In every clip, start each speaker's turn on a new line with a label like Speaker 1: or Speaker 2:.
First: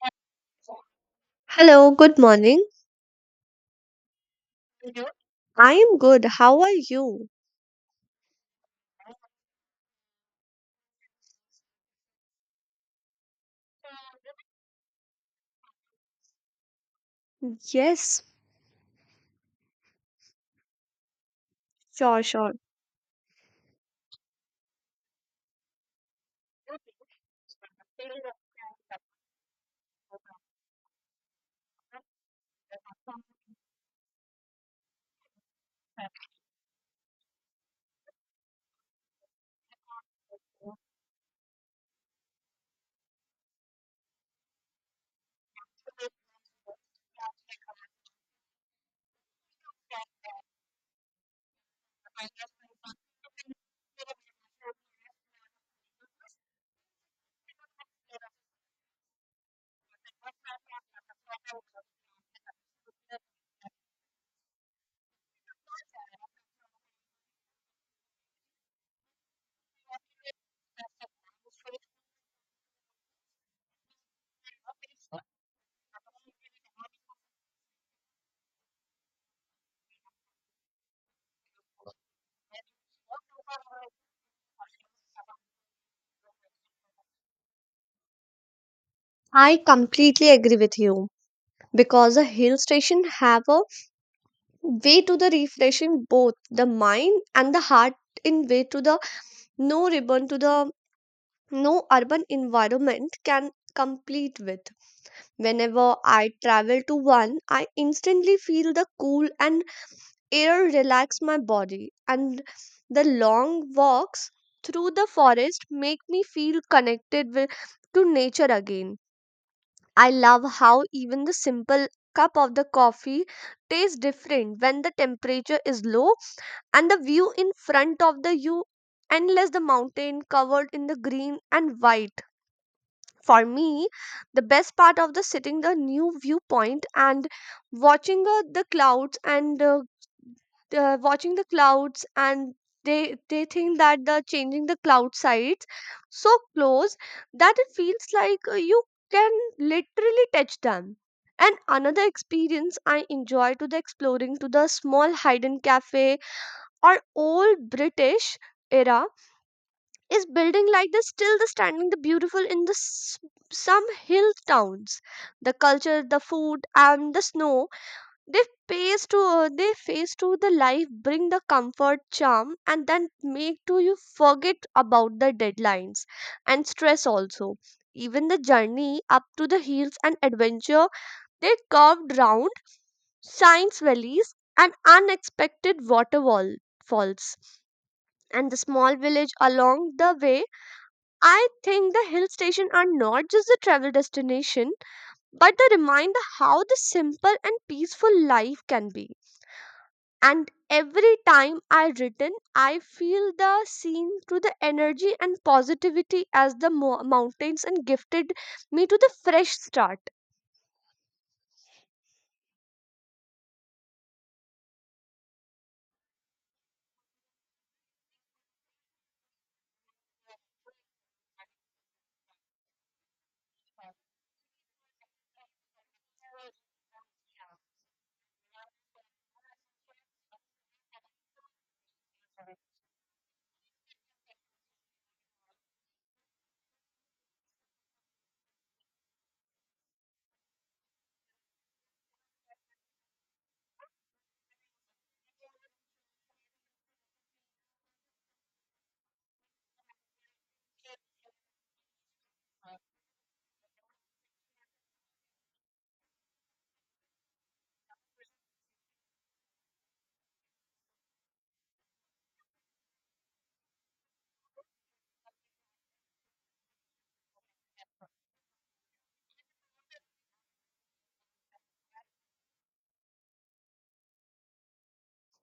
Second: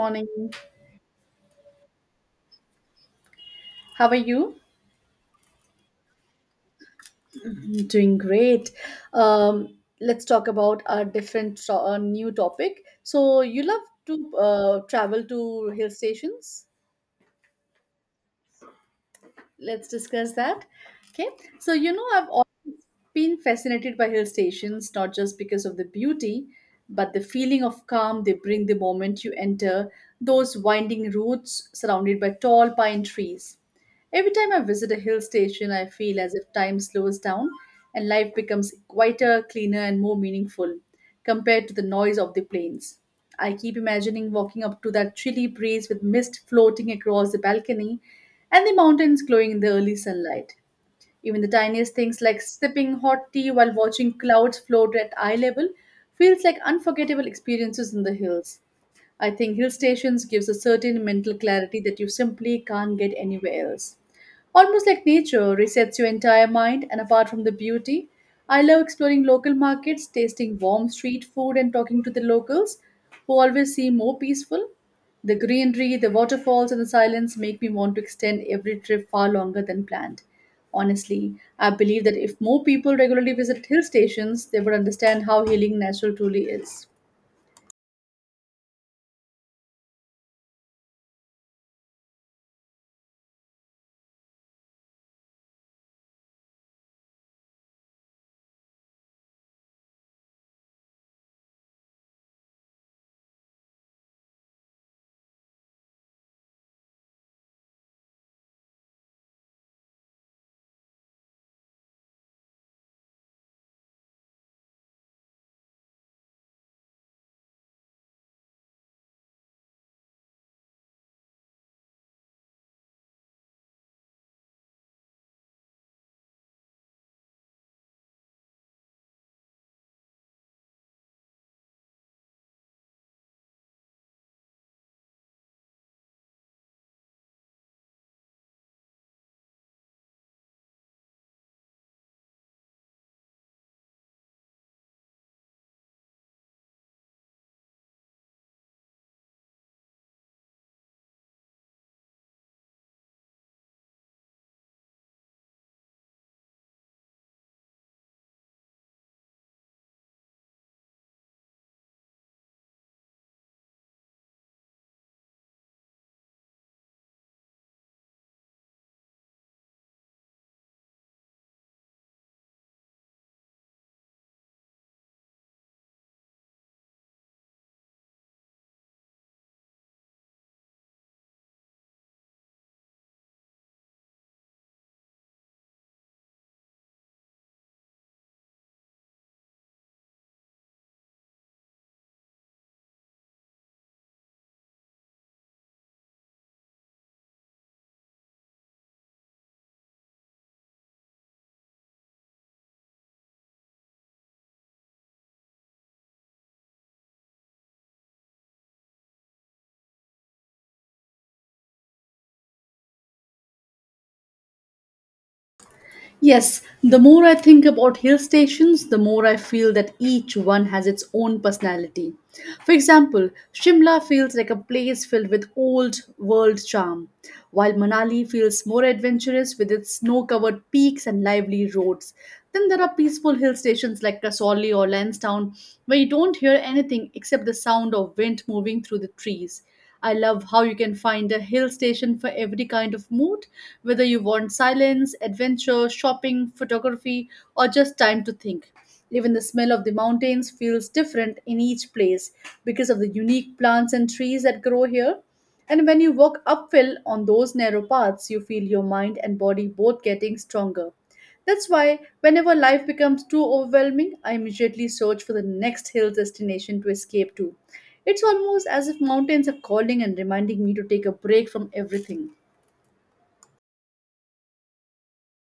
Speaker 1: Morning.
Speaker 2: Hello, good morning.
Speaker 1: How are you?
Speaker 2: I am good. How are you?
Speaker 1: I'm doing great. Let's talk about a new topic. So you love to travel to hill stations.
Speaker 2: Yes,
Speaker 1: Let's discuss that. Okay. So you know
Speaker 2: sure,
Speaker 1: I've
Speaker 2: sure.
Speaker 1: been fascinated by hill stations not just because of the beauty, but the feeling of calm they bring the moment you enter those winding routes surrounded by tall pine trees. Every time I visit a hill station, I feel as if time slows down and life becomes quieter, cleaner, and more meaningful compared to the noise of the plains. I keep imagining walking up to that chilly breeze with mist floating across the balcony and the mountains glowing in the early sunlight. Even the tiniest things like sipping hot tea while watching clouds float at eye level feels like unforgettable experiences in the hills. I think hill stations gives a certain mental clarity that you simply can't get anywhere else. Almost like nature resets your entire mind and apart from the beauty, I love exploring local markets, tasting warm street food and talking to the locals who always seem more peaceful. The greenery, the waterfalls, and the silence make me want to extend every trip far longer than planned. Honestly, I believe that if more people regularly visited hill stations, they would understand how healing natural truly is.
Speaker 2: I completely agree with you because a hill station have a way to the refreshing both the mind and the heart in way to the no ribbon to the no urban environment can complete with. Whenever I travel to one, I instantly feel the cool and air relax my body, and the long walks through the forest make me feel connected to nature again. I love how even the simple cup of the coffee tastes different when the temperature is low, and the view in front of the you endless the mountain covered in the green and white. For me, the best part of the sitting the new viewpoint and watching uh, the clouds and uh, watching the clouds, and they think that the changing the cloud sides so close that it feels like you can literally touch them. And another experience I enjoy to the exploring to the small hidden cafe or old British era is building like this still the standing the beautiful in the some hill towns. The culture, the food, and the snow, they they face to the life bring the comfort charm, and then make to you forget about the deadlines and stress also. Even the journey up to the hills and adventure, they curved round science valleys and unexpected waterfall falls and the small village along the way. I think the hill stations are not just a travel destination, but the reminder how the simple and peaceful life can be. And every time I return, I feel the scene through the energy and positivity as the mountains and gifted me to the fresh start.
Speaker 1: Yes, the more I think about hill stations, the more I feel that each one has its own personality. For example, Shimla feels like a place filled with old world charm, while Manali feels more adventurous with its snow covered peaks and lively roads. Then there are peaceful hill stations like Kasauli or Lansdowne where you don't hear anything except the sound of wind moving through the trees. I love how you can find a hill station for every kind of mood, whether you want silence, adventure, shopping, photography, or just time to think. Even the smell of the mountains feels different in each place because of the unique plants and trees that grow here. And when you walk uphill on those narrow paths, you feel your mind and body both getting stronger. That's why, whenever life becomes too overwhelming, I immediately search for the next hill destination to escape to. It's almost as if mountains are calling and reminding me to take a break from everything.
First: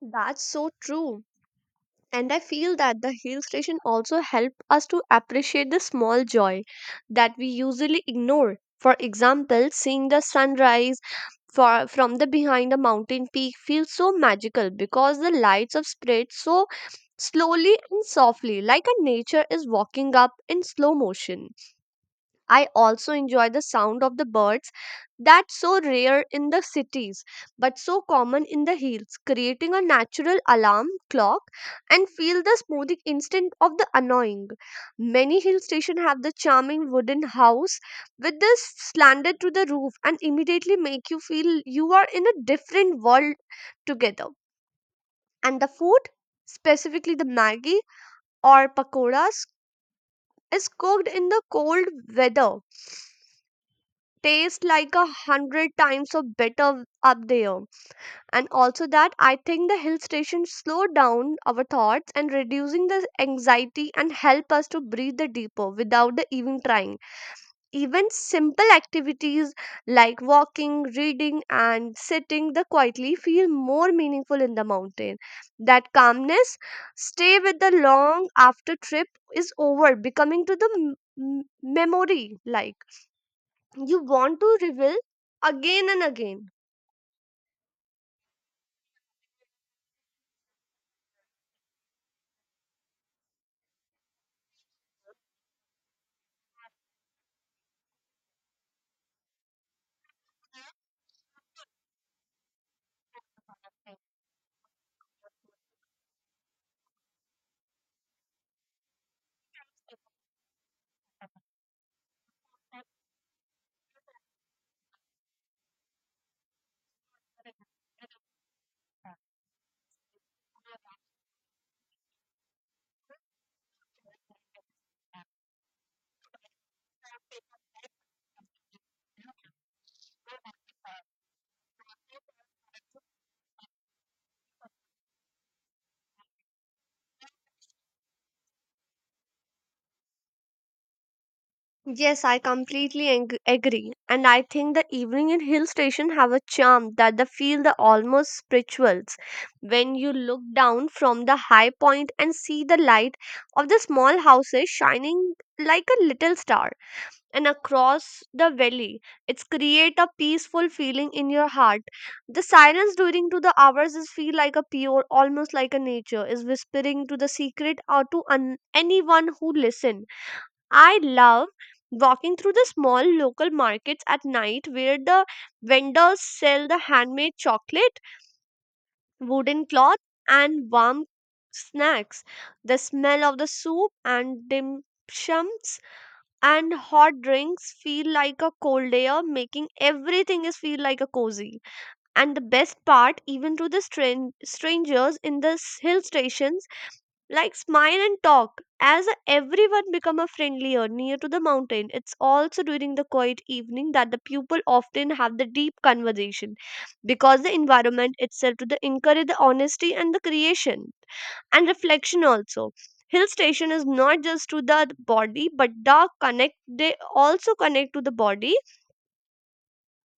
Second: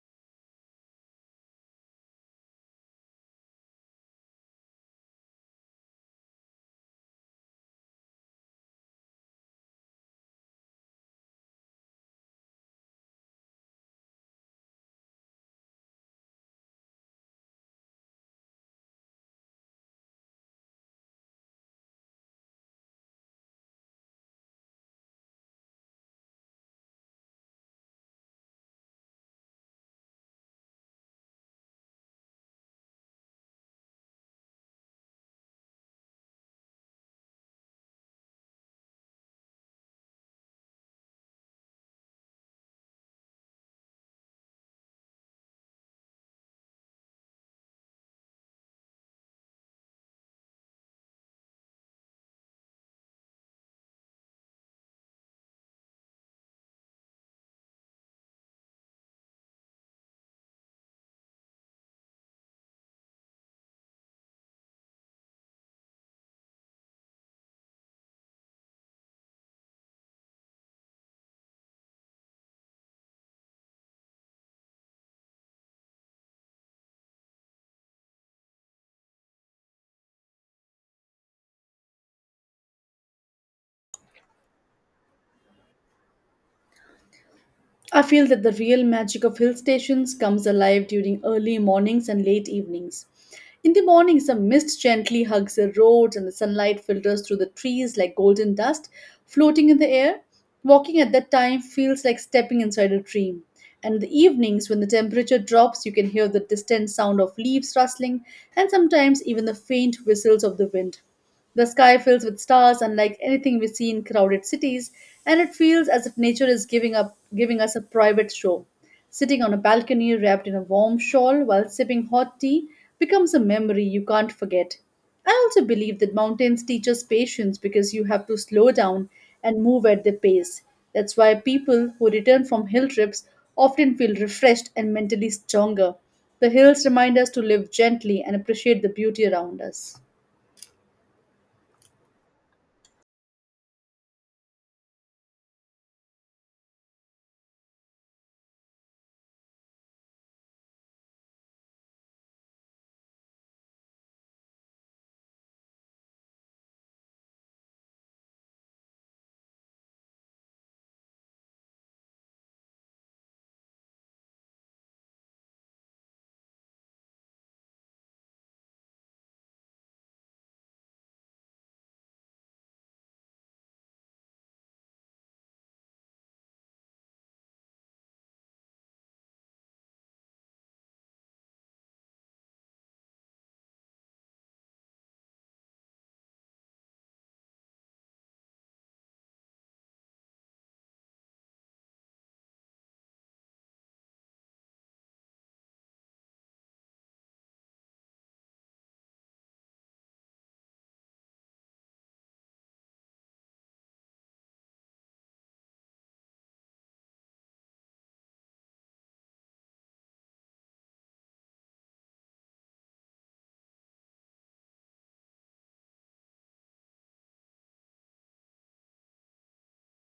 Speaker 2: That's so true. And I feel that the hill station also help us to appreciate the small joy that we usually ignore. For example, seeing the sunrise from the behind a mountain peak feels so magical because the lights of spread so slowly and softly like a nature is walking up in slow motion. I also enjoy the sound of the birds that's so rare in the cities but so common in the hills, creating a natural alarm clock and feel the smoothing instant of the annoying. Many hill stations have the charming wooden house with the slanted to the roof and immediately make you feel you are in a different world together. And the food, specifically the Maggi or pakoras, is cooked in the cold weather taste like a hundred times of better up there. And also that I think the hill station slow down our thoughts and reducing the anxiety and help us to breathe the deeper without the even trying. Even simple activities like walking, reading, and sitting the quietly feel more meaningful in the mountain. That calmness stay with the long after trip is over, becoming to the memory like you want to reveal again and again.
Speaker 1: I feel that the real magic of hill stations comes alive during early mornings and late evenings. In the mornings, the mist gently hugs the roads and the sunlight filters through the trees like golden dust floating in the air. Walking at that time feels like stepping inside a dream. And in the evenings, when the temperature drops, you can hear the distant sound of leaves rustling and sometimes even the faint whistles of the wind. The sky fills with stars, unlike anything we see in crowded cities, and it feels as if nature is giving up giving us a private show. Sitting on a balcony wrapped in a warm shawl while sipping hot tea becomes a memory you can't forget. I also believe that mountains teach us patience because you have to slow down and move at their pace. That's why people who return from hill trips often feel refreshed and mentally stronger. The hills remind us to live gently and appreciate the beauty around us.
Speaker 2: Yes, I completely agree, and I think the evening in hill station have a charm that the feel the almost spirituals when you look down from the high point and see the light of the small houses shining like a little star and across the valley. It's create a peaceful feeling in your heart. The silence during to the hours is feel like a pure, almost like a nature is whispering to the secret or to anyone who listen. I love walking through the small local markets at night where the vendors sell the handmade chocolate, wooden cloth, and warm snacks. The smell of the soup and dim shums and hot drinks feel like a cold air making everything is feel like a cozy. And the best part, even to the strangers in the hill station, like smile and talk as everyone become a friendlier near to the mountain. It's also during the quiet evening that the people often have the deep conversation because the environment itself to the encourage the honesty and the creation and reflection also. Hill station is not just to the body but the connect, they also connect to the body,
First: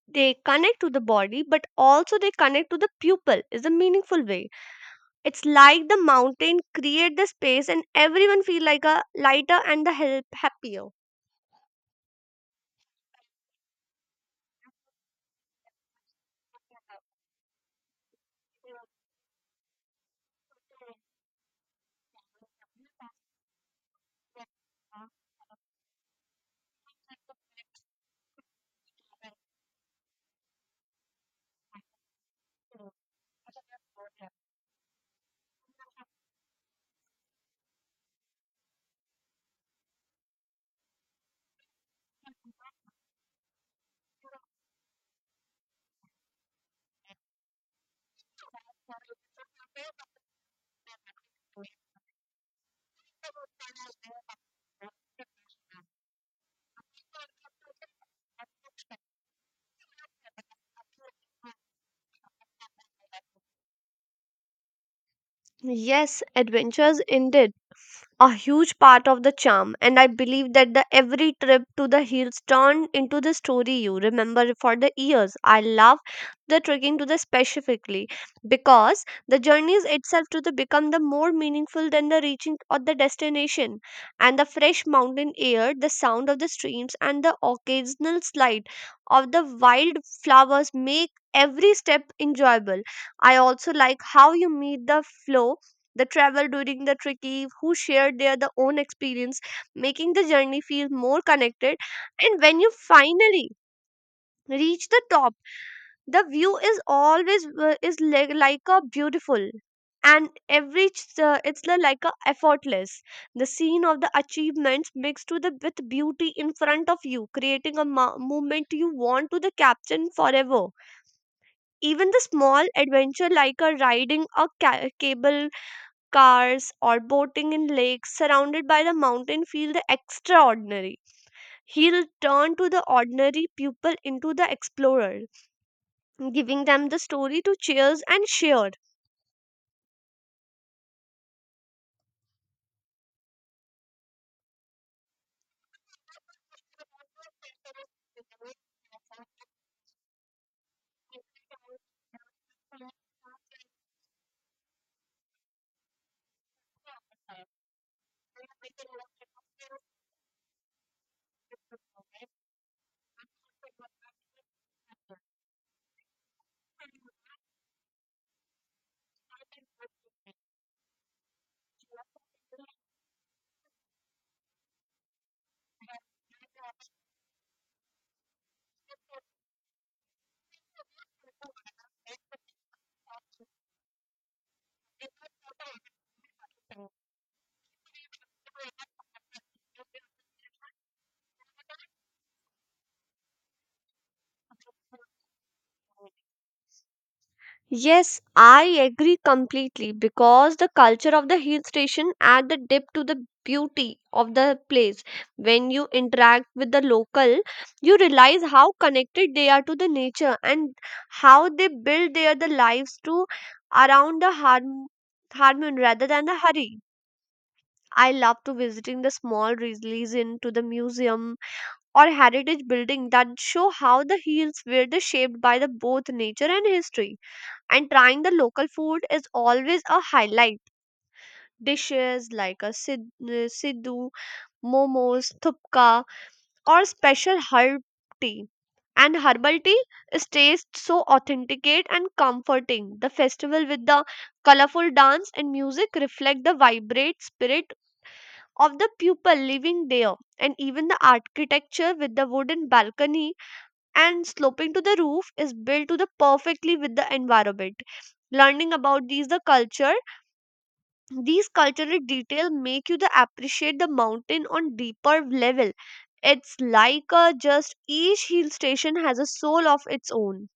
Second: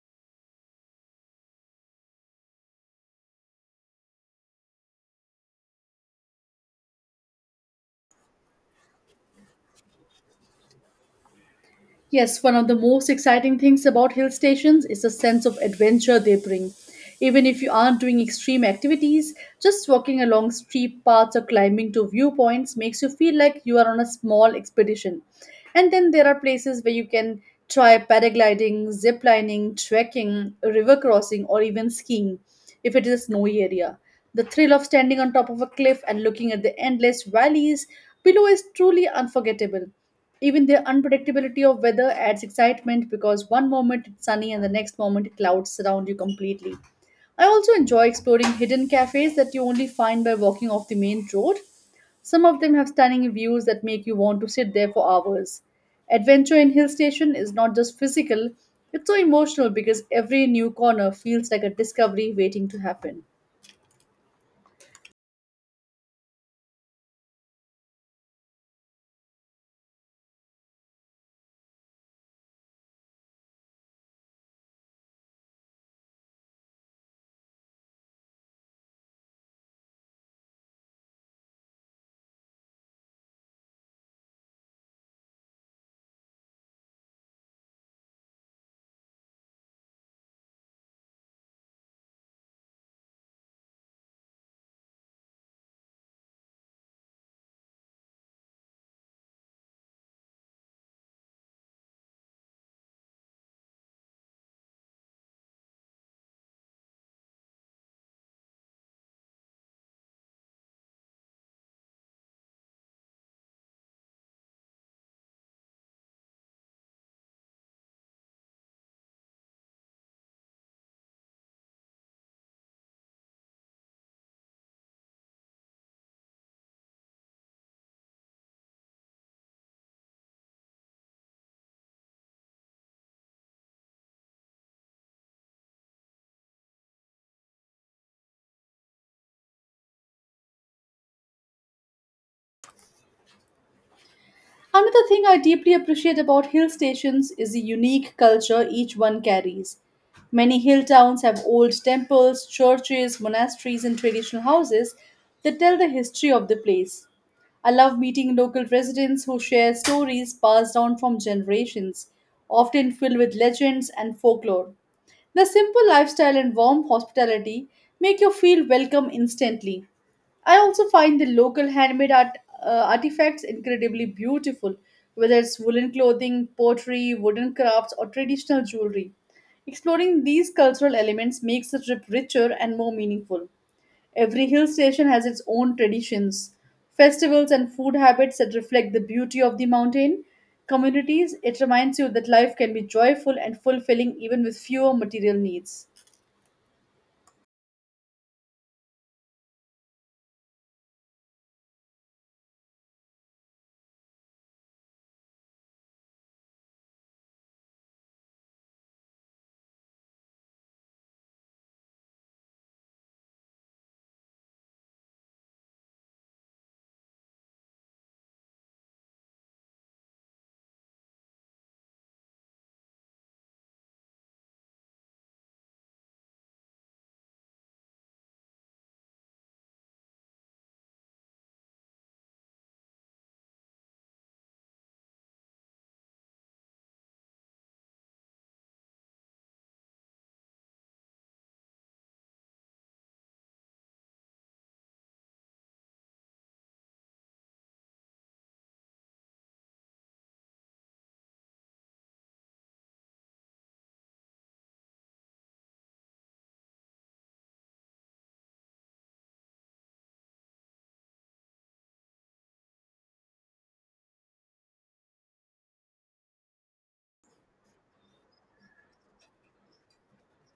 Speaker 2: they connect to the body but also they connect to the pupil is a meaningful way. It's like the mountain create the space and everyone feel like a lighter and the help happier.
Speaker 1: Yes, one of the most exciting things about hill stations is the sense of adventure they bring. Even if you aren't doing extreme activities, just walking along steep paths or climbing to viewpoints makes you feel like you are on a small expedition. And then there are places where you can try paragliding, zip lining, trekking, river crossing, or even skiing if it is a snowy area. The thrill of standing on top of a cliff and looking at the endless valleys below is truly unforgettable. Even the unpredictability of weather adds excitement because one moment it's sunny and the next moment clouds surround you completely. I also enjoy exploring hidden cafes that you only find by walking off the main road. Some of them have stunning views that make you want to sit there for hours. Adventure in hill station is not just physical, it's so emotional because every new corner feels like a discovery waiting to happen.
Speaker 2: Yes, adventures indeed. A huge part of the charm, and I believe that the every trip to the hills turned into the story you remember for the years. I love the trekking to the specifically because the journeys itself to the become the more meaningful than the reaching of the destination, and the fresh mountain air, the sound of the streams, and the occasional slide of the wild flowers make every step enjoyable. I also like how you meet the flow, the travel during the tricky who shared their the own experience, making the journey feel more connected. And when you finally reach the top, the view is always is like, a beautiful, and every it's the like a effortless. The scene of the achievements mixed to the with beauty in front of you creating a moment you want to the captain forever. Even the small adventure like a riding a cable cars or boating in lakes surrounded by the mountain feel the extraordinary. He'll turn to the ordinary people into the explorer, giving them the story to cheers and share.
Speaker 1: Another thing I deeply appreciate about hill stations is the unique culture each one carries. Many hill towns have old temples, churches, monasteries, and traditional houses that tell the history of the place. I love meeting local residents who share stories passed down from generations, often filled with legends and folklore. The simple lifestyle and warm hospitality make you feel welcome instantly. I also find the local handmade art, artifacts incredibly beautiful, whether it's woolen clothing, pottery, wooden crafts, or traditional jewelry. Exploring these cultural elements makes the trip richer and more meaningful. Every hill station has its own traditions, festivals, and food habits that reflect the beauty of the mountain communities. It reminds you that life can be joyful and fulfilling even with fewer material needs.
Speaker 2: Yes, I agree completely because the culture of the hill station add the depth to the beauty of the place. When you interact with the local, you realize how connected they are to the nature and how they build their the lives to around the harmony rather than the hurry. I love to visiting the small region to the museum or heritage building that show how the hills were the shaped by the both nature and history, and trying the local food is always a highlight. Dishes like a siddu, momos, thupka, or special herb tea. And herbal tea is taste so authenticate and comforting. The festival with the colorful dance and music reflect the vibrant spirit of the people living there. And even the architecture with the wooden balcony and sloping to the roof is built to the perfectly with the environment. Learning about these the culture, these cultural detail make you the appreciate the mountain on deeper level. It's like a just each hill station has a soul of its own.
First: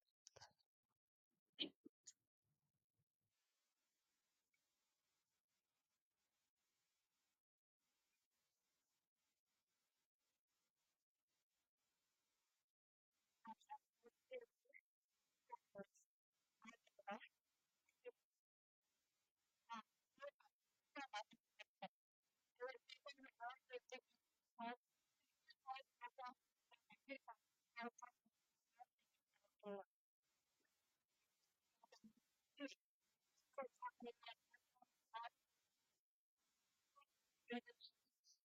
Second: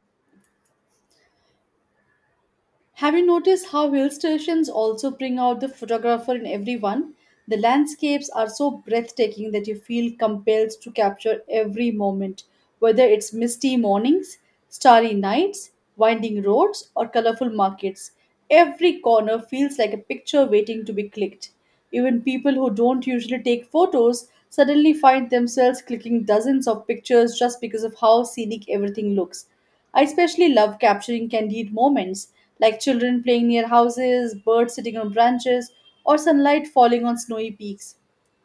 Speaker 1: Have you noticed how hill stations also bring out the photographer in everyone? The landscapes are so breathtaking that you feel compelled to capture every moment, whether it's misty mornings, starry nights, winding roads, or colorful markets. Every corner feels like a picture waiting to be clicked. Even people who don't usually take photos suddenly find themselves clicking dozens of pictures just because of how scenic everything looks. I especially love capturing candid moments like children playing near houses, birds sitting on branches, or sunlight falling on snowy peaks.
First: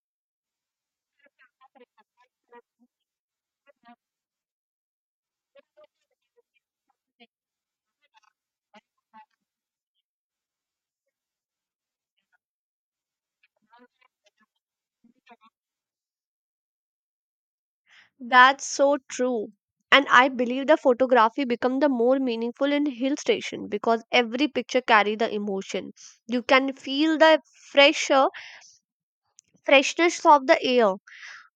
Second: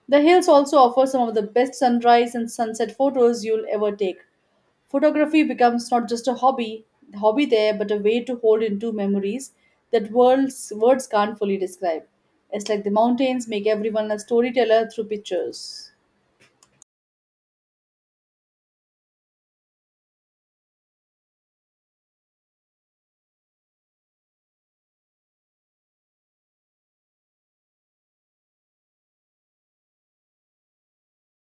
Speaker 1: The hills also offer some of the best sunrise and sunset photos you'll ever take. Photography becomes not just a hobby there, but a way to hold into memories that words can't fully describe. It's like the mountains make everyone a storyteller through pictures.
Speaker 2: That's so true, and I believe the photography become the more meaningful in hill station because every picture carry the emotion. You can feel the fresher freshness of the air,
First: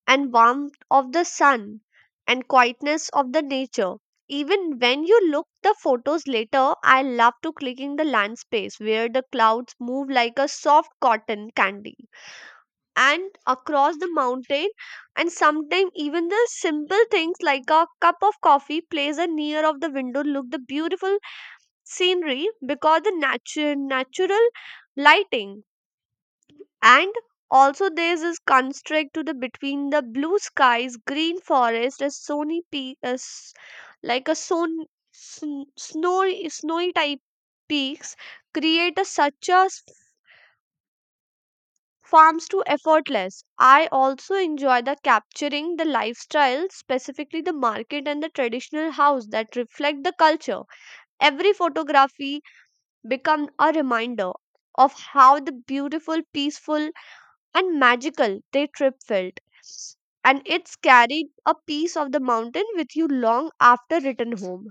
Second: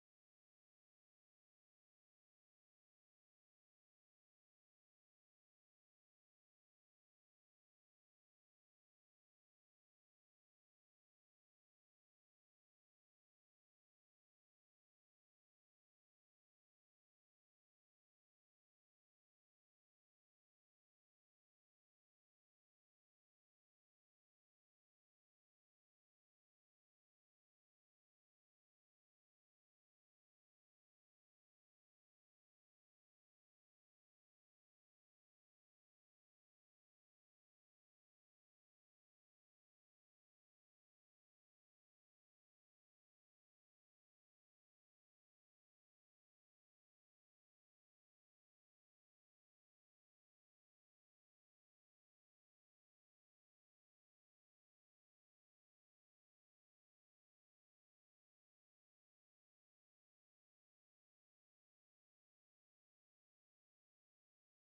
Speaker 2: and warmth of the sun, and quietness of the nature, even when you look the photos later. I love to click in the land space where the clouds move like a soft cotton candy and across the mountain. And sometimes even the simple things like a cup of coffee plays a near of the window look the beautiful scenery because the natural lighting. And also there's this construct to the between the blue skies, green forest, a sony peak as like a son, sn- snowy snowy type peaks create a such a farms to effortless. I also enjoy the capturing the lifestyle specifically the market and the traditional house that reflect the culture. Every photography become a reminder of how the beautiful peaceful and magical their trip felt. And it's carried a piece of the mountain with you long after return home.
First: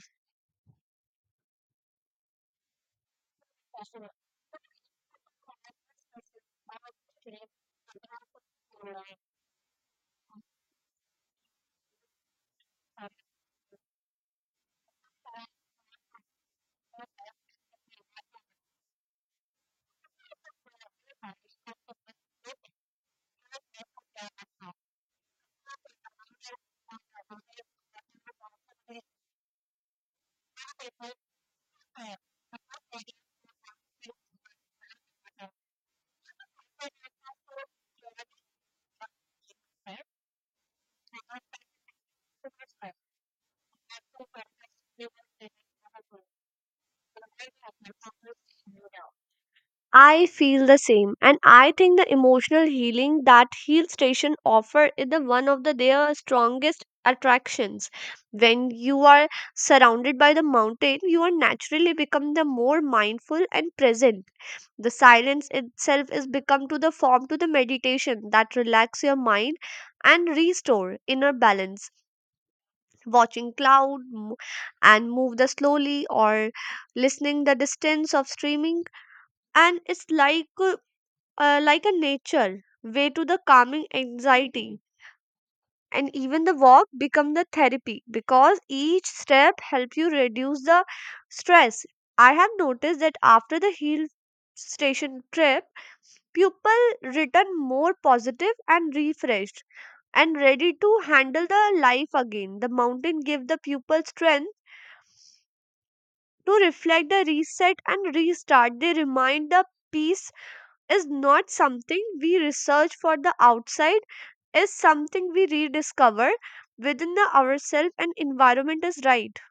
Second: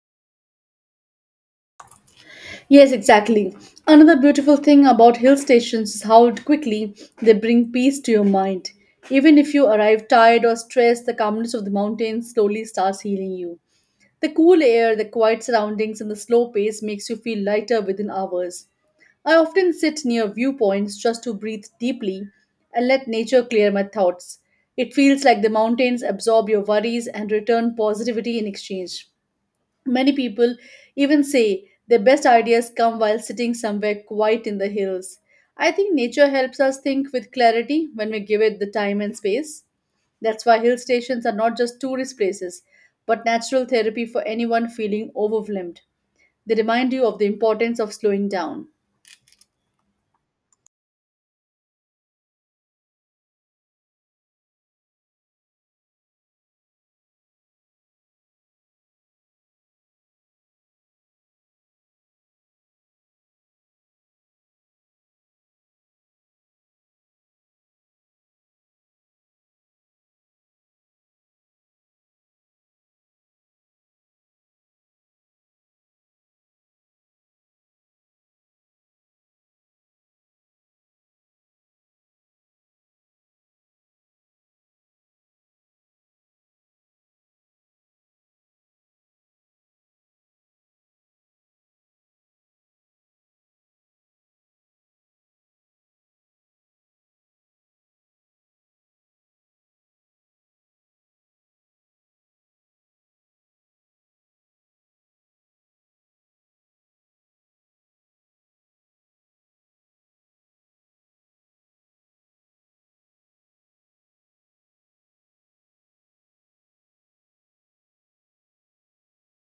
Speaker 1: Yes, exactly. Another beautiful thing about hill stations is how quickly they bring peace to your mind. Even if you arrive tired or stressed, the calmness of the mountains slowly starts healing you. The cool air, the quiet surroundings, and the slow pace makes you feel lighter within hours. I often sit near viewpoints just to breathe deeply and let nature clear my thoughts. It feels like the mountains absorb your worries and return positivity in exchange. Many people even say their best ideas come while sitting somewhere quiet in the hills. I think nature helps us think with clarity when we give it the time and space. That's why hill stations are not just tourist places, but natural therapy for anyone feeling overwhelmed. They remind you of the importance of slowing down.
Speaker 2: I feel the same, and I think the emotional healing that hill station offer is the one of the their strongest attractions. When you are surrounded by the mountain, you are naturally become the more mindful and present. The silence itself is become to the form to the meditation that relax your mind and restore inner balance. Watching cloud and move the slowly or listening the distance of streaming, and it's like a nature way to the calming anxiety. And even the walk become the therapy because each step help you reduce the stress. I have noticed that after the hill station trip, people return more positive and refreshed and ready to handle the life again. The mountain give the pupil strength to reflect the reset and restart. They remind the peace is not something we research for the outside, is something we rediscover within the ourselves and environment is right.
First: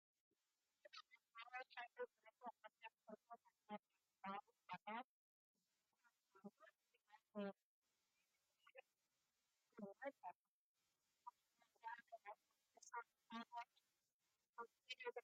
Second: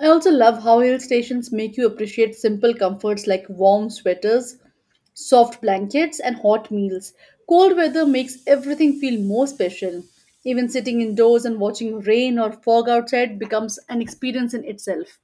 Speaker 1: I also love how hill stations make you appreciate simple comforts like warm sweaters, soft blankets, and hot meals. Cold weather makes everything feel more special. Even sitting indoors and watching rain or fog outside becomes an experience in itself.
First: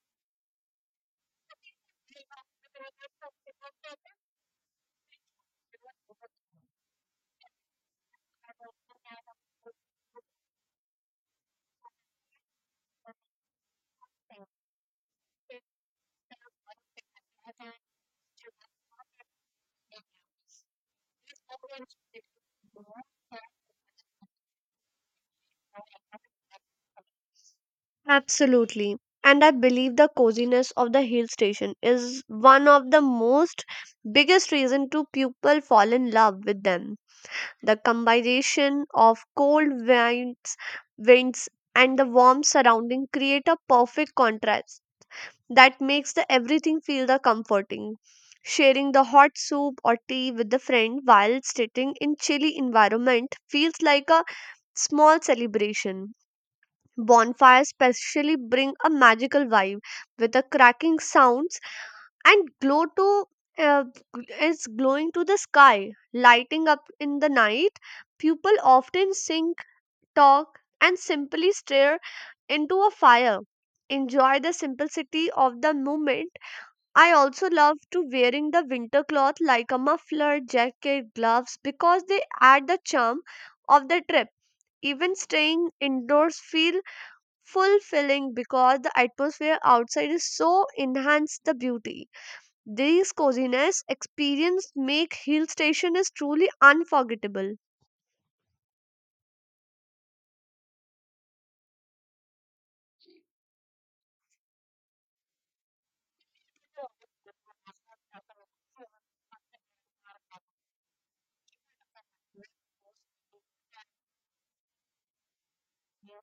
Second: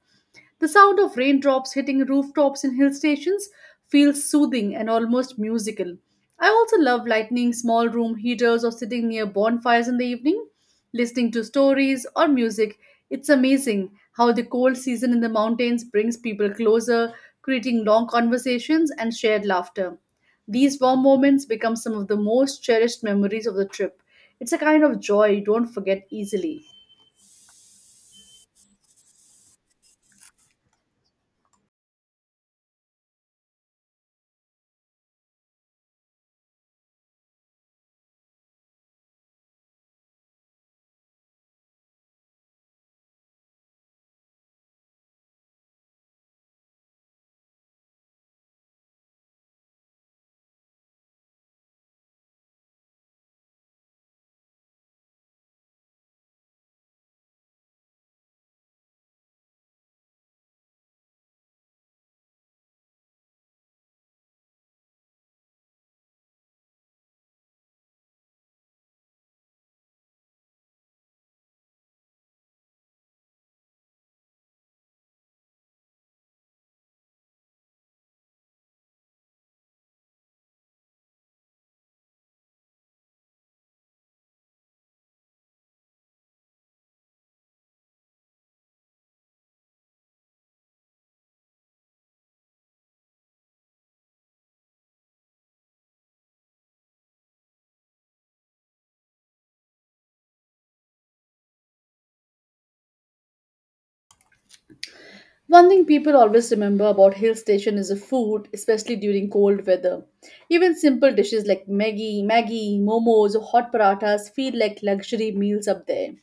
Speaker 1: The sound of raindrops hitting rooftops in hill stations feels soothing and almost musical. I also love lighting small room heaters or sitting near bonfires in the evening, listening to stories or music. It's amazing how the cold season in the mountains brings people closer, creating long conversations and shared laughter. These warm moments become some of the most cherished memories of the trip. It's a kind of joy you don't forget easily.
Speaker 2: Absolutely. And I believe the coziness of the hill station is one of the most biggest reason to people fall in love with them. The combination of cold winds and the warm surrounding create a perfect contrast that makes the everything feel the comforting. Sharing the hot soup or tea with the friend while sitting in chilly environment feels like a small celebration. Bonfires especially bring a magical vibe with the cracking sounds and glow to uh, is glowing to the sky, lighting up in the night. People often sing, talk, and simply stare into a fire, enjoy the simplicity of the moment. I also love to wearing the winter cloth like a muffler, jacket, gloves because they add the charm of the trip. Even staying indoors feel fulfilling because the atmosphere outside is so enhance the beauty. These coziness experience make hill station is truly unforgettable.
Speaker 1: One thing people always remember about hill station is the food, especially during cold weather. Even simple dishes like Maggi, momos, or hot parathas feel like luxury meals up there.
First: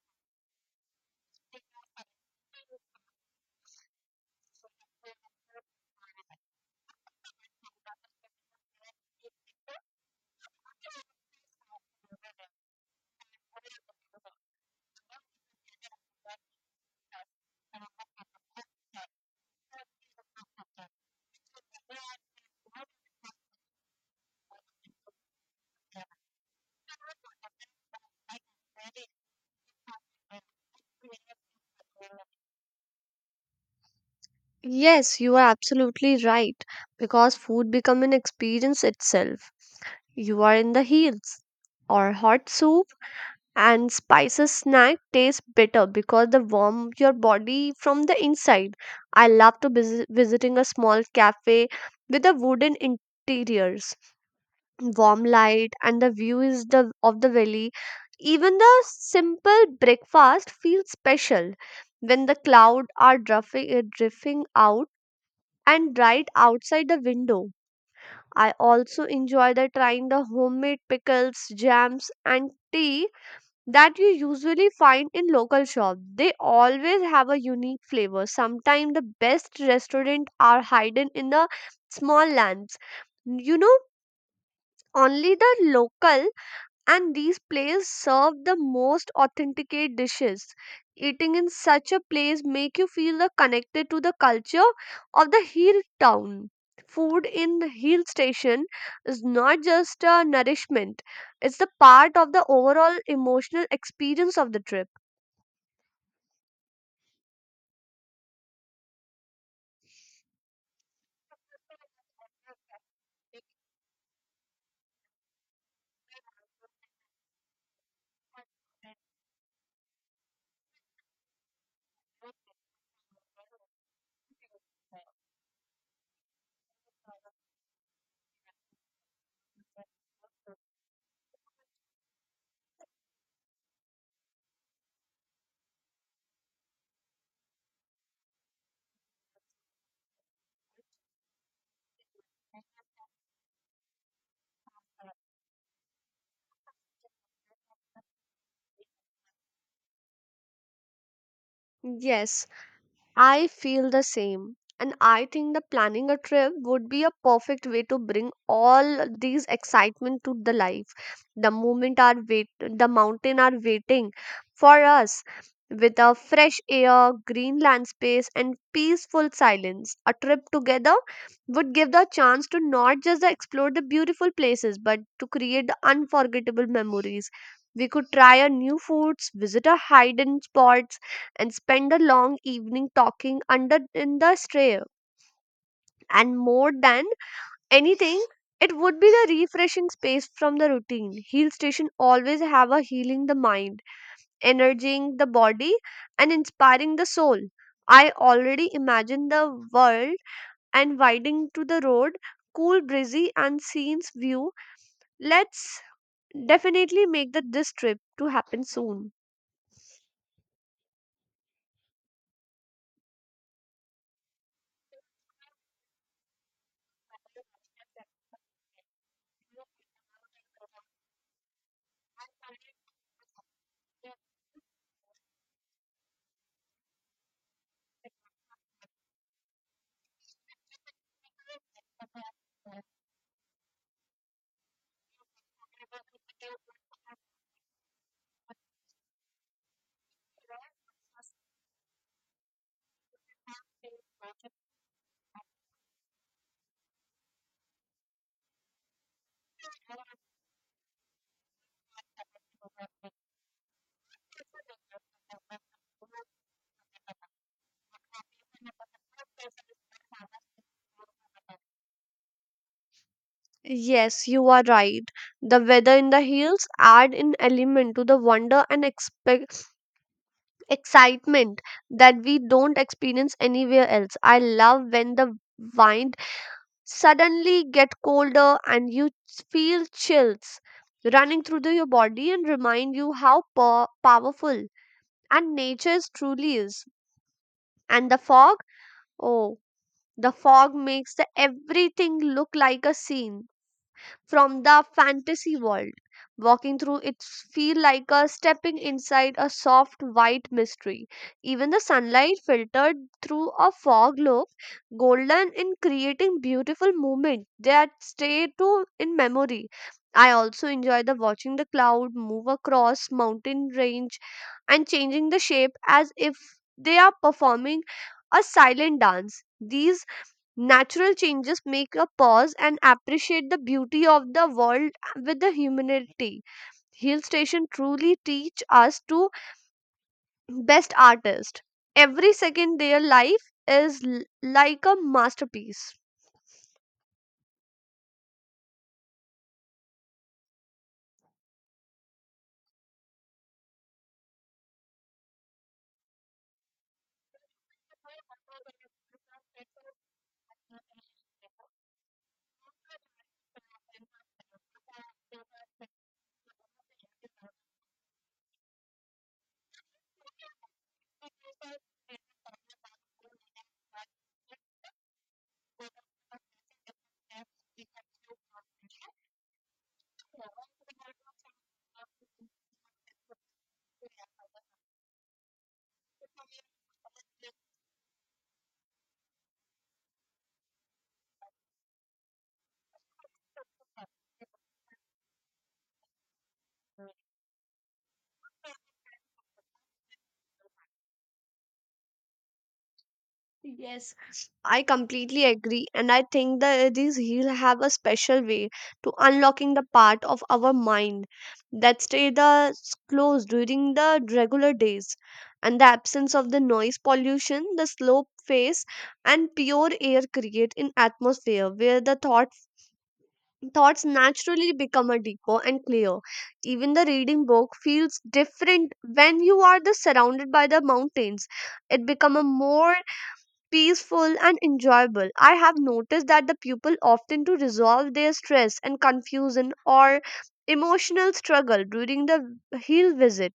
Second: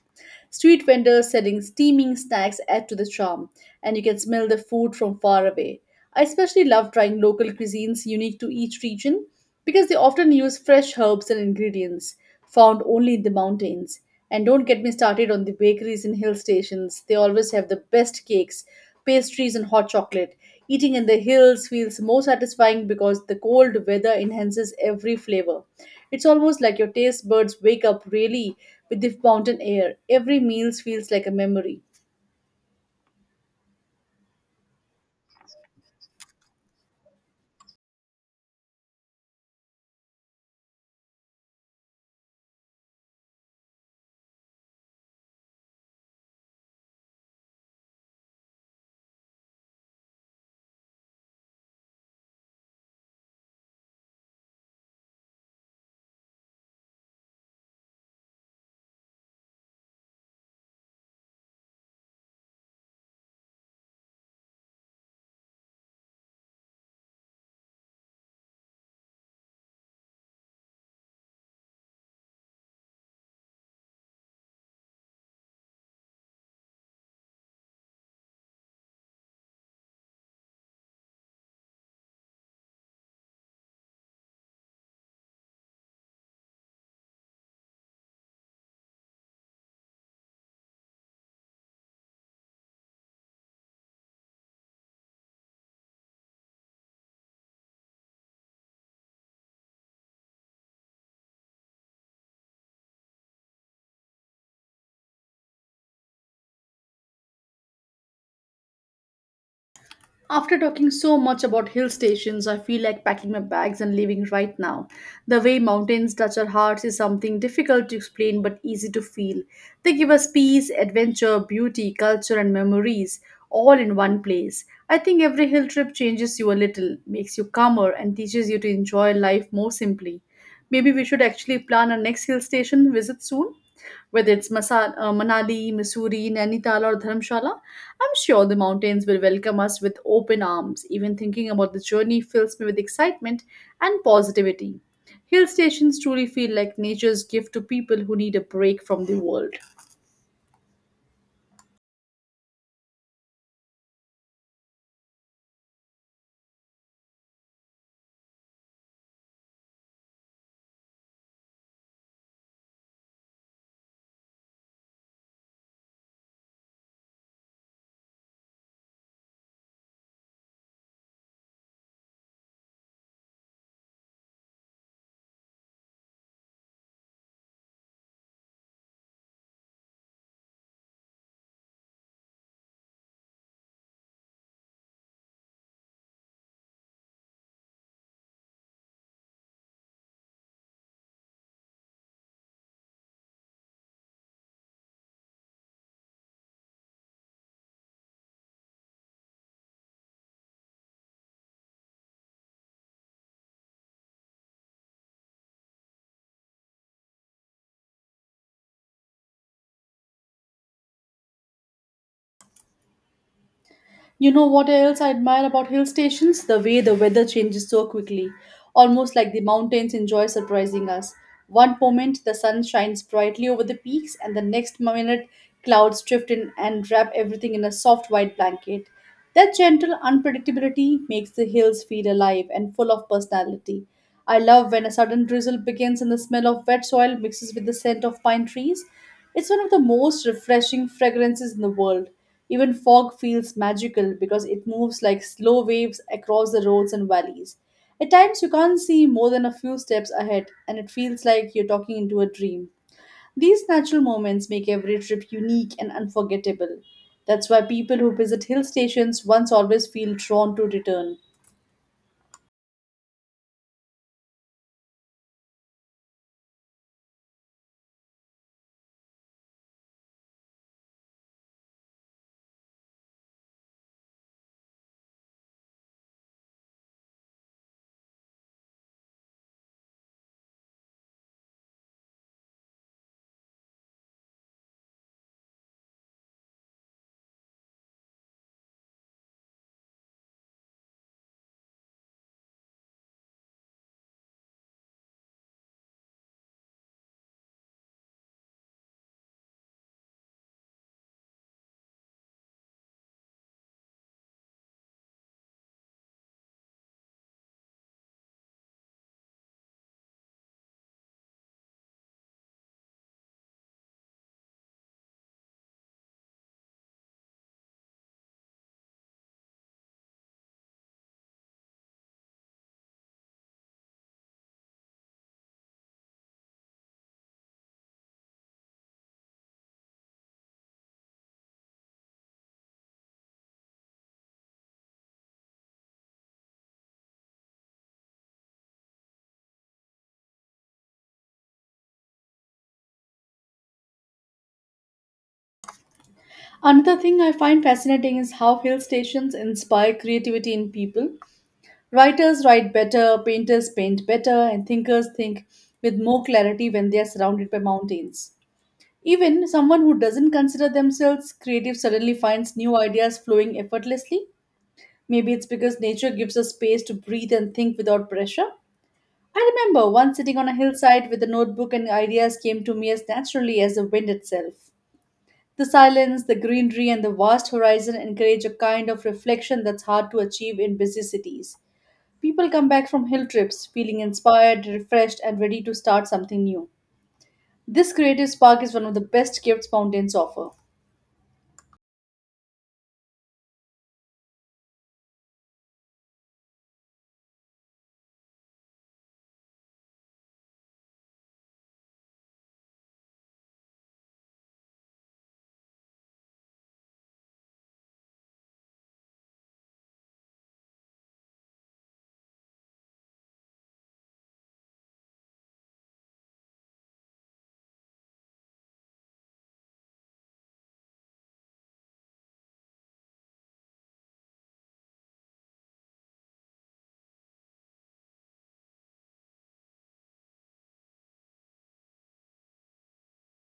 Speaker 1: Street vendors selling steaming snacks add to the charm, and you can smell the food from far away. I especially love trying local cuisines unique to each region because they often use fresh herbs and ingredients found only in the mountains. And don't get me started on the bakeries in hill stations, they always have the best cakes, pastries, and hot chocolate. Eating in the hills feels more satisfying because the cold weather enhances every flavor. It's almost like your taste buds wake up really with the mountain air. Every meal feels like a memory.
Speaker 2: Yes, you are absolutely right because food become an experience itself. You are in the hills or hot soup and spices snack taste better because they warm your body from the inside. I love to visiting a small cafe with the wooden interiors, warm light and the view is the of the valley. Even the simple breakfast feels special when the cloud are drifting out and right outside the window. I also enjoy the trying the homemade pickles, jams and tea that you usually find in local shops. They always have a unique flavor. Sometimes the best restaurants are hidden in the small lands. You know, only the local, and these places serve the most authenticate dishes. Eating in such a place make you feel the connected to the culture of the hill town. Food in the hill station is not just a nourishment, it's the part of the overall emotional experience of the trip.
Speaker 1: After talking so much about hill stations, I feel like packing my bags and leaving right now. The way mountains touch our hearts is something difficult to explain but easy to feel. They give us peace, adventure, beauty, culture, and memories all in one place. I think every hill trip changes you a little, makes you calmer, and teaches you to enjoy life more simply. Maybe we should actually plan our next hill station visit soon. Whether it's Manali, Missouri, Nainital, or Dharamshala, I'm sure the mountains will welcome us with open arms. Even thinking about the journey fills me with excitement and positivity. Hill stations truly feel like nature's gift to people who need a break from the world.
Speaker 2: Yes, I feel the same. And I think the planning a trip would be a perfect way to bring all these excitement to the life. The mountain are waiting for us with a fresh air, green land space and peaceful silence. A trip together would give the chance to not just explore the beautiful places but to create the unforgettable memories. We could try a new foods, visit a hidden spots and spend a long evening talking under in the stray. And more than anything, it would be the refreshing space from the routine. Hill station always have a healing the mind, energizing the body, and inspiring the soul. I already imagine the world and widening to the road, cool breezy and scenes view. Let's definitely make this trip to happen soon.
Speaker 1: You know what else I admire about hill stations? The way the weather changes so quickly, almost like the mountains enjoy surprising us. One moment the sun shines brightly over the peaks, and the next minute clouds drift in and wrap everything in a soft white blanket. That gentle unpredictability makes the hills feel alive and full of personality. I love when a sudden drizzle begins and the smell of wet soil mixes with the scent of pine trees. It's one of the most refreshing fragrances in the world. Even fog feels magical because it moves like slow waves across the roads and valleys. At times, you can't see more than a few steps ahead, and it feels like you're talking into a dream. These natural moments make every trip unique and unforgettable. That's why people who visit hill stations once always feel drawn to return.
Speaker 2: Yes, you are right. The weather in the hills add an element to the wonder and expect excitement that we don't experience anywhere else. I love when the wind suddenly get colder and you feel chills running through your body and remind you how powerful and nature is truly is. And the fog, oh, the fog makes the everything look like a scene from the fantasy world. Walking through it feel like a stepping inside a soft white mystery. Even the sunlight filtered through a fog loop, golden in creating beautiful movement that stay to in memory. I also enjoy the watching the cloud move across mountain range and changing the shape as if they are performing a silent dance. These natural changes make a pause and appreciate the beauty of the world with the humanity. Hill station truly teach us to best artist. Every second their life is like a masterpiece.
Speaker 1: Another thing I find fascinating is how hill stations inspire creativity in people. Writers write better, painters paint better, and thinkers think with more clarity when they are surrounded by mountains. Even someone who doesn't consider themselves creative suddenly finds new ideas flowing effortlessly. Maybe it's because nature gives us space to breathe and think without pressure. I remember once sitting on a hillside with a notebook, and ideas came to me as naturally as the wind itself. The silence, the greenery, and the vast horizon encourage a kind of reflection that's hard to achieve in busy cities. People come back from hill trips feeling inspired, refreshed, and ready to start something new. This creative spark is one of the best gifts mountains offer.
Speaker 2: Yes, I completely agree, and I think that these heels have a special way to unlocking the part of our mind that stay the closed during the regular days. And the absence of the noise pollution, the slow pace, and pure air create an atmosphere where thoughts naturally become a deeper and clear. Even the reading book feels different when you are the surrounded by the mountains. It become a more peaceful and enjoyable. I have noticed that the people often to resolve their stress and confusion or emotional struggle during the hill visit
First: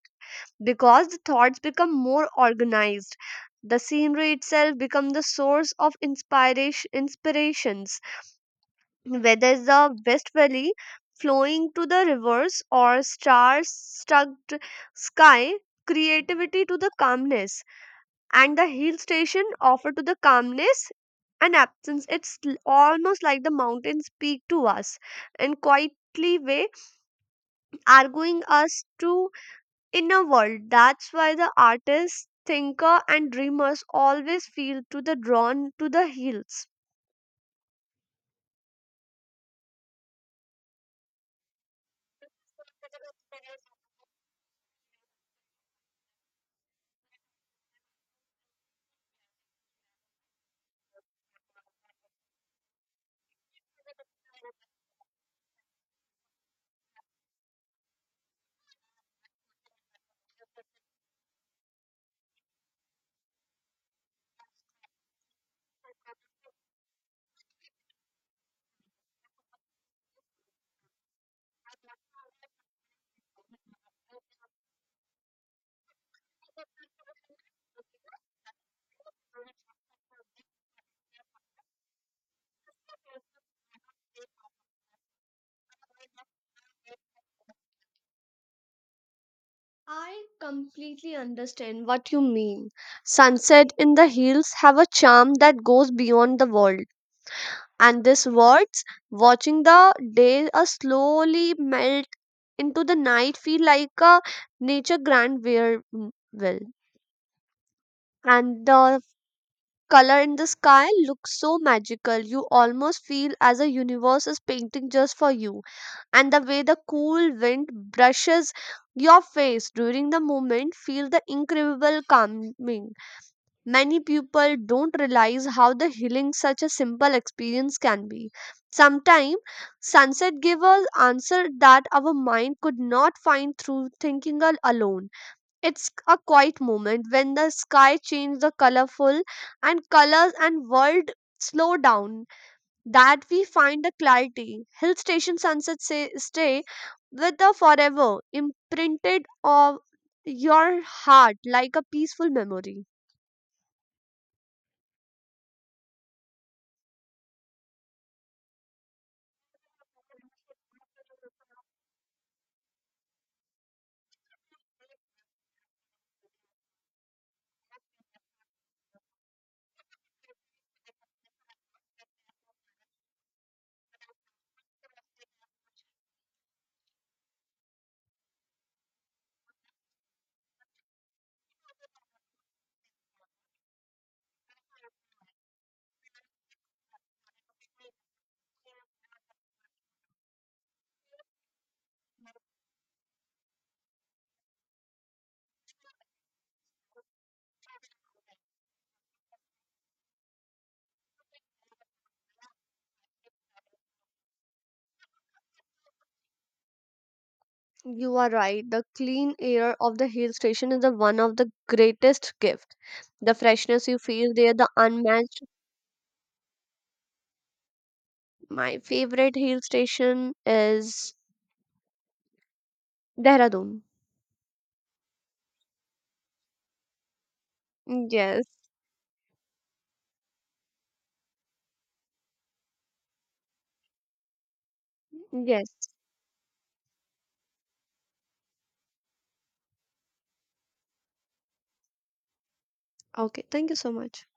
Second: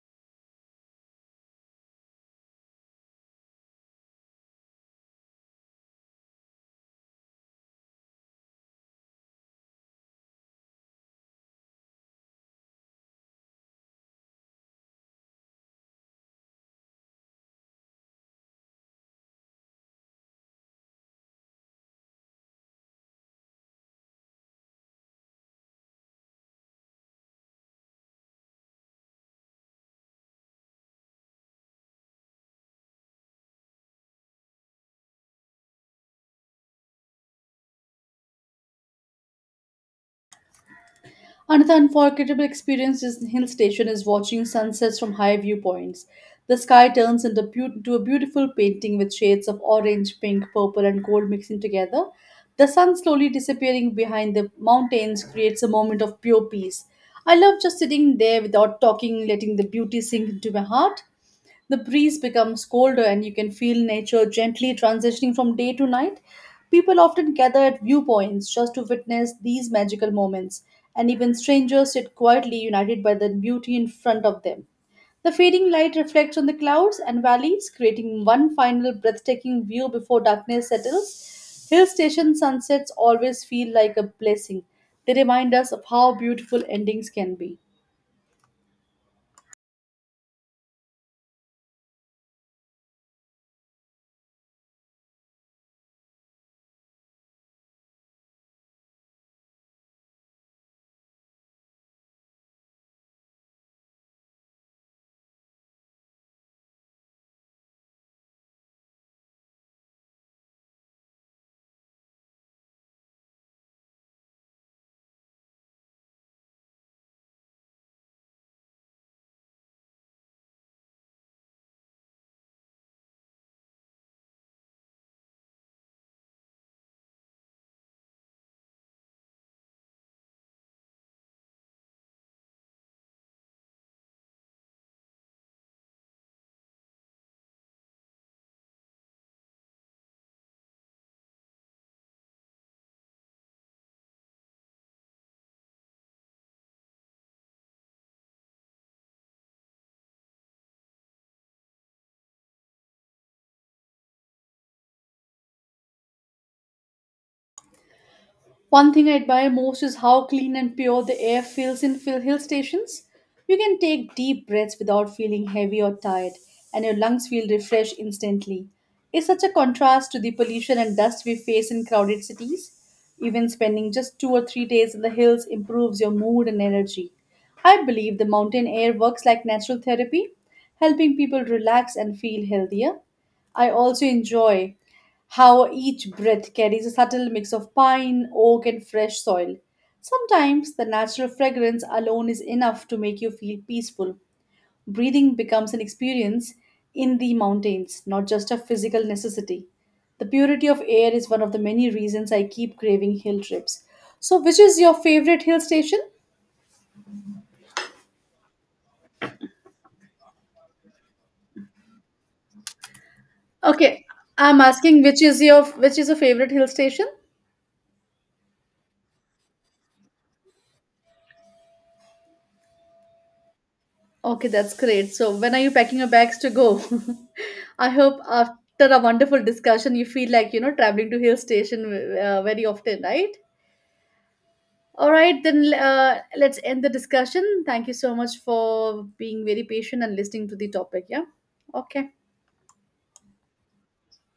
Speaker 2: because the thoughts become more organized. The scenery itself becomes the source of inspirations, whether it's the West Valley flowing to the rivers or stars struck sky, creativity to the calmness and the hill station offer to the calmness and absence almost like the mountains speak to us in quietly way, arguing us to inner world. That's why the artists, thinker and dreamers always feel to the drawn to the hills.
Speaker 1: Another unforgettable experience in hill station is watching sunsets from high viewpoints. The sky turns into a beautiful painting with shades of orange, pink, purple, and gold mixing together. The sun slowly disappearing behind the mountains creates a moment of pure peace. I love just sitting there without talking, letting the beauty sink into my heart. The breeze becomes colder, and you can feel nature gently transitioning from day to night. People often gather at viewpoints just to witness these magical moments, and even strangers sit quietly united by the beauty in front of them. The fading light reflects on the clouds and valleys, creating one final breathtaking view before darkness settles. Hill station sunsets always feel like a blessing. They remind us of how beautiful endings can be.
Speaker 2: I completely understand what you mean. Sunset in the hills have a charm that goes beyond the world. And these words, watching the day slowly melt into the night feel like a nature grand where well, and the color in the sky looks so magical you almost feel as a universe is painting just for you. And the way the cool wind brushes your face during the moment feel the incredible calming. Many people don't realize how the healing such a simple experience can be. Sometimes sunset give us answer that our mind could not find through thinking alone. It's a quiet moment when the sky changes the colorful and colors and world slow down that we find the clarity. Hill station sunset stay with the forever imprinted of your heart like a peaceful memory.
Speaker 1: One thing I admire most is how clean and pure the air feels in hill stations. You can take deep breaths without feeling heavy or tired, and your lungs feel refreshed instantly. It's such a contrast to the pollution and dust we face in crowded cities. Even spending just 2 or 3 days in the hills improves your mood and energy. I believe the mountain air works like natural therapy, helping people relax and feel healthier. I also enjoy how each breath carries a subtle mix of pine, oak, and fresh soil. Sometimes the natural fragrance alone is enough to make you feel peaceful. Breathing becomes an experience in the mountains, not just a physical necessity. The purity of air is one of the many reasons I keep craving hill trips. So, which is your favorite hill station?
Speaker 2: You are right. The clean air of the hill station is the one of the greatest gift. The freshness you
Speaker 1: Okay,
Speaker 2: feel there,
Speaker 1: I'm
Speaker 2: the
Speaker 1: asking
Speaker 2: unmatched.
Speaker 1: which is your favorite hill station?
Speaker 2: My favorite hill station is Dehradun.
Speaker 1: Okay, that's great. So, when are you packing your bags to go? I hope
Speaker 2: Yes,
Speaker 1: after a wonderful discussion, you feel like traveling to hill station very often, right? All right,
Speaker 2: yes.
Speaker 1: then let's end the discussion. Thank you so much for being very patient and listening to the topic. Yeah. Okay.
Speaker 2: Okay, thank you so much.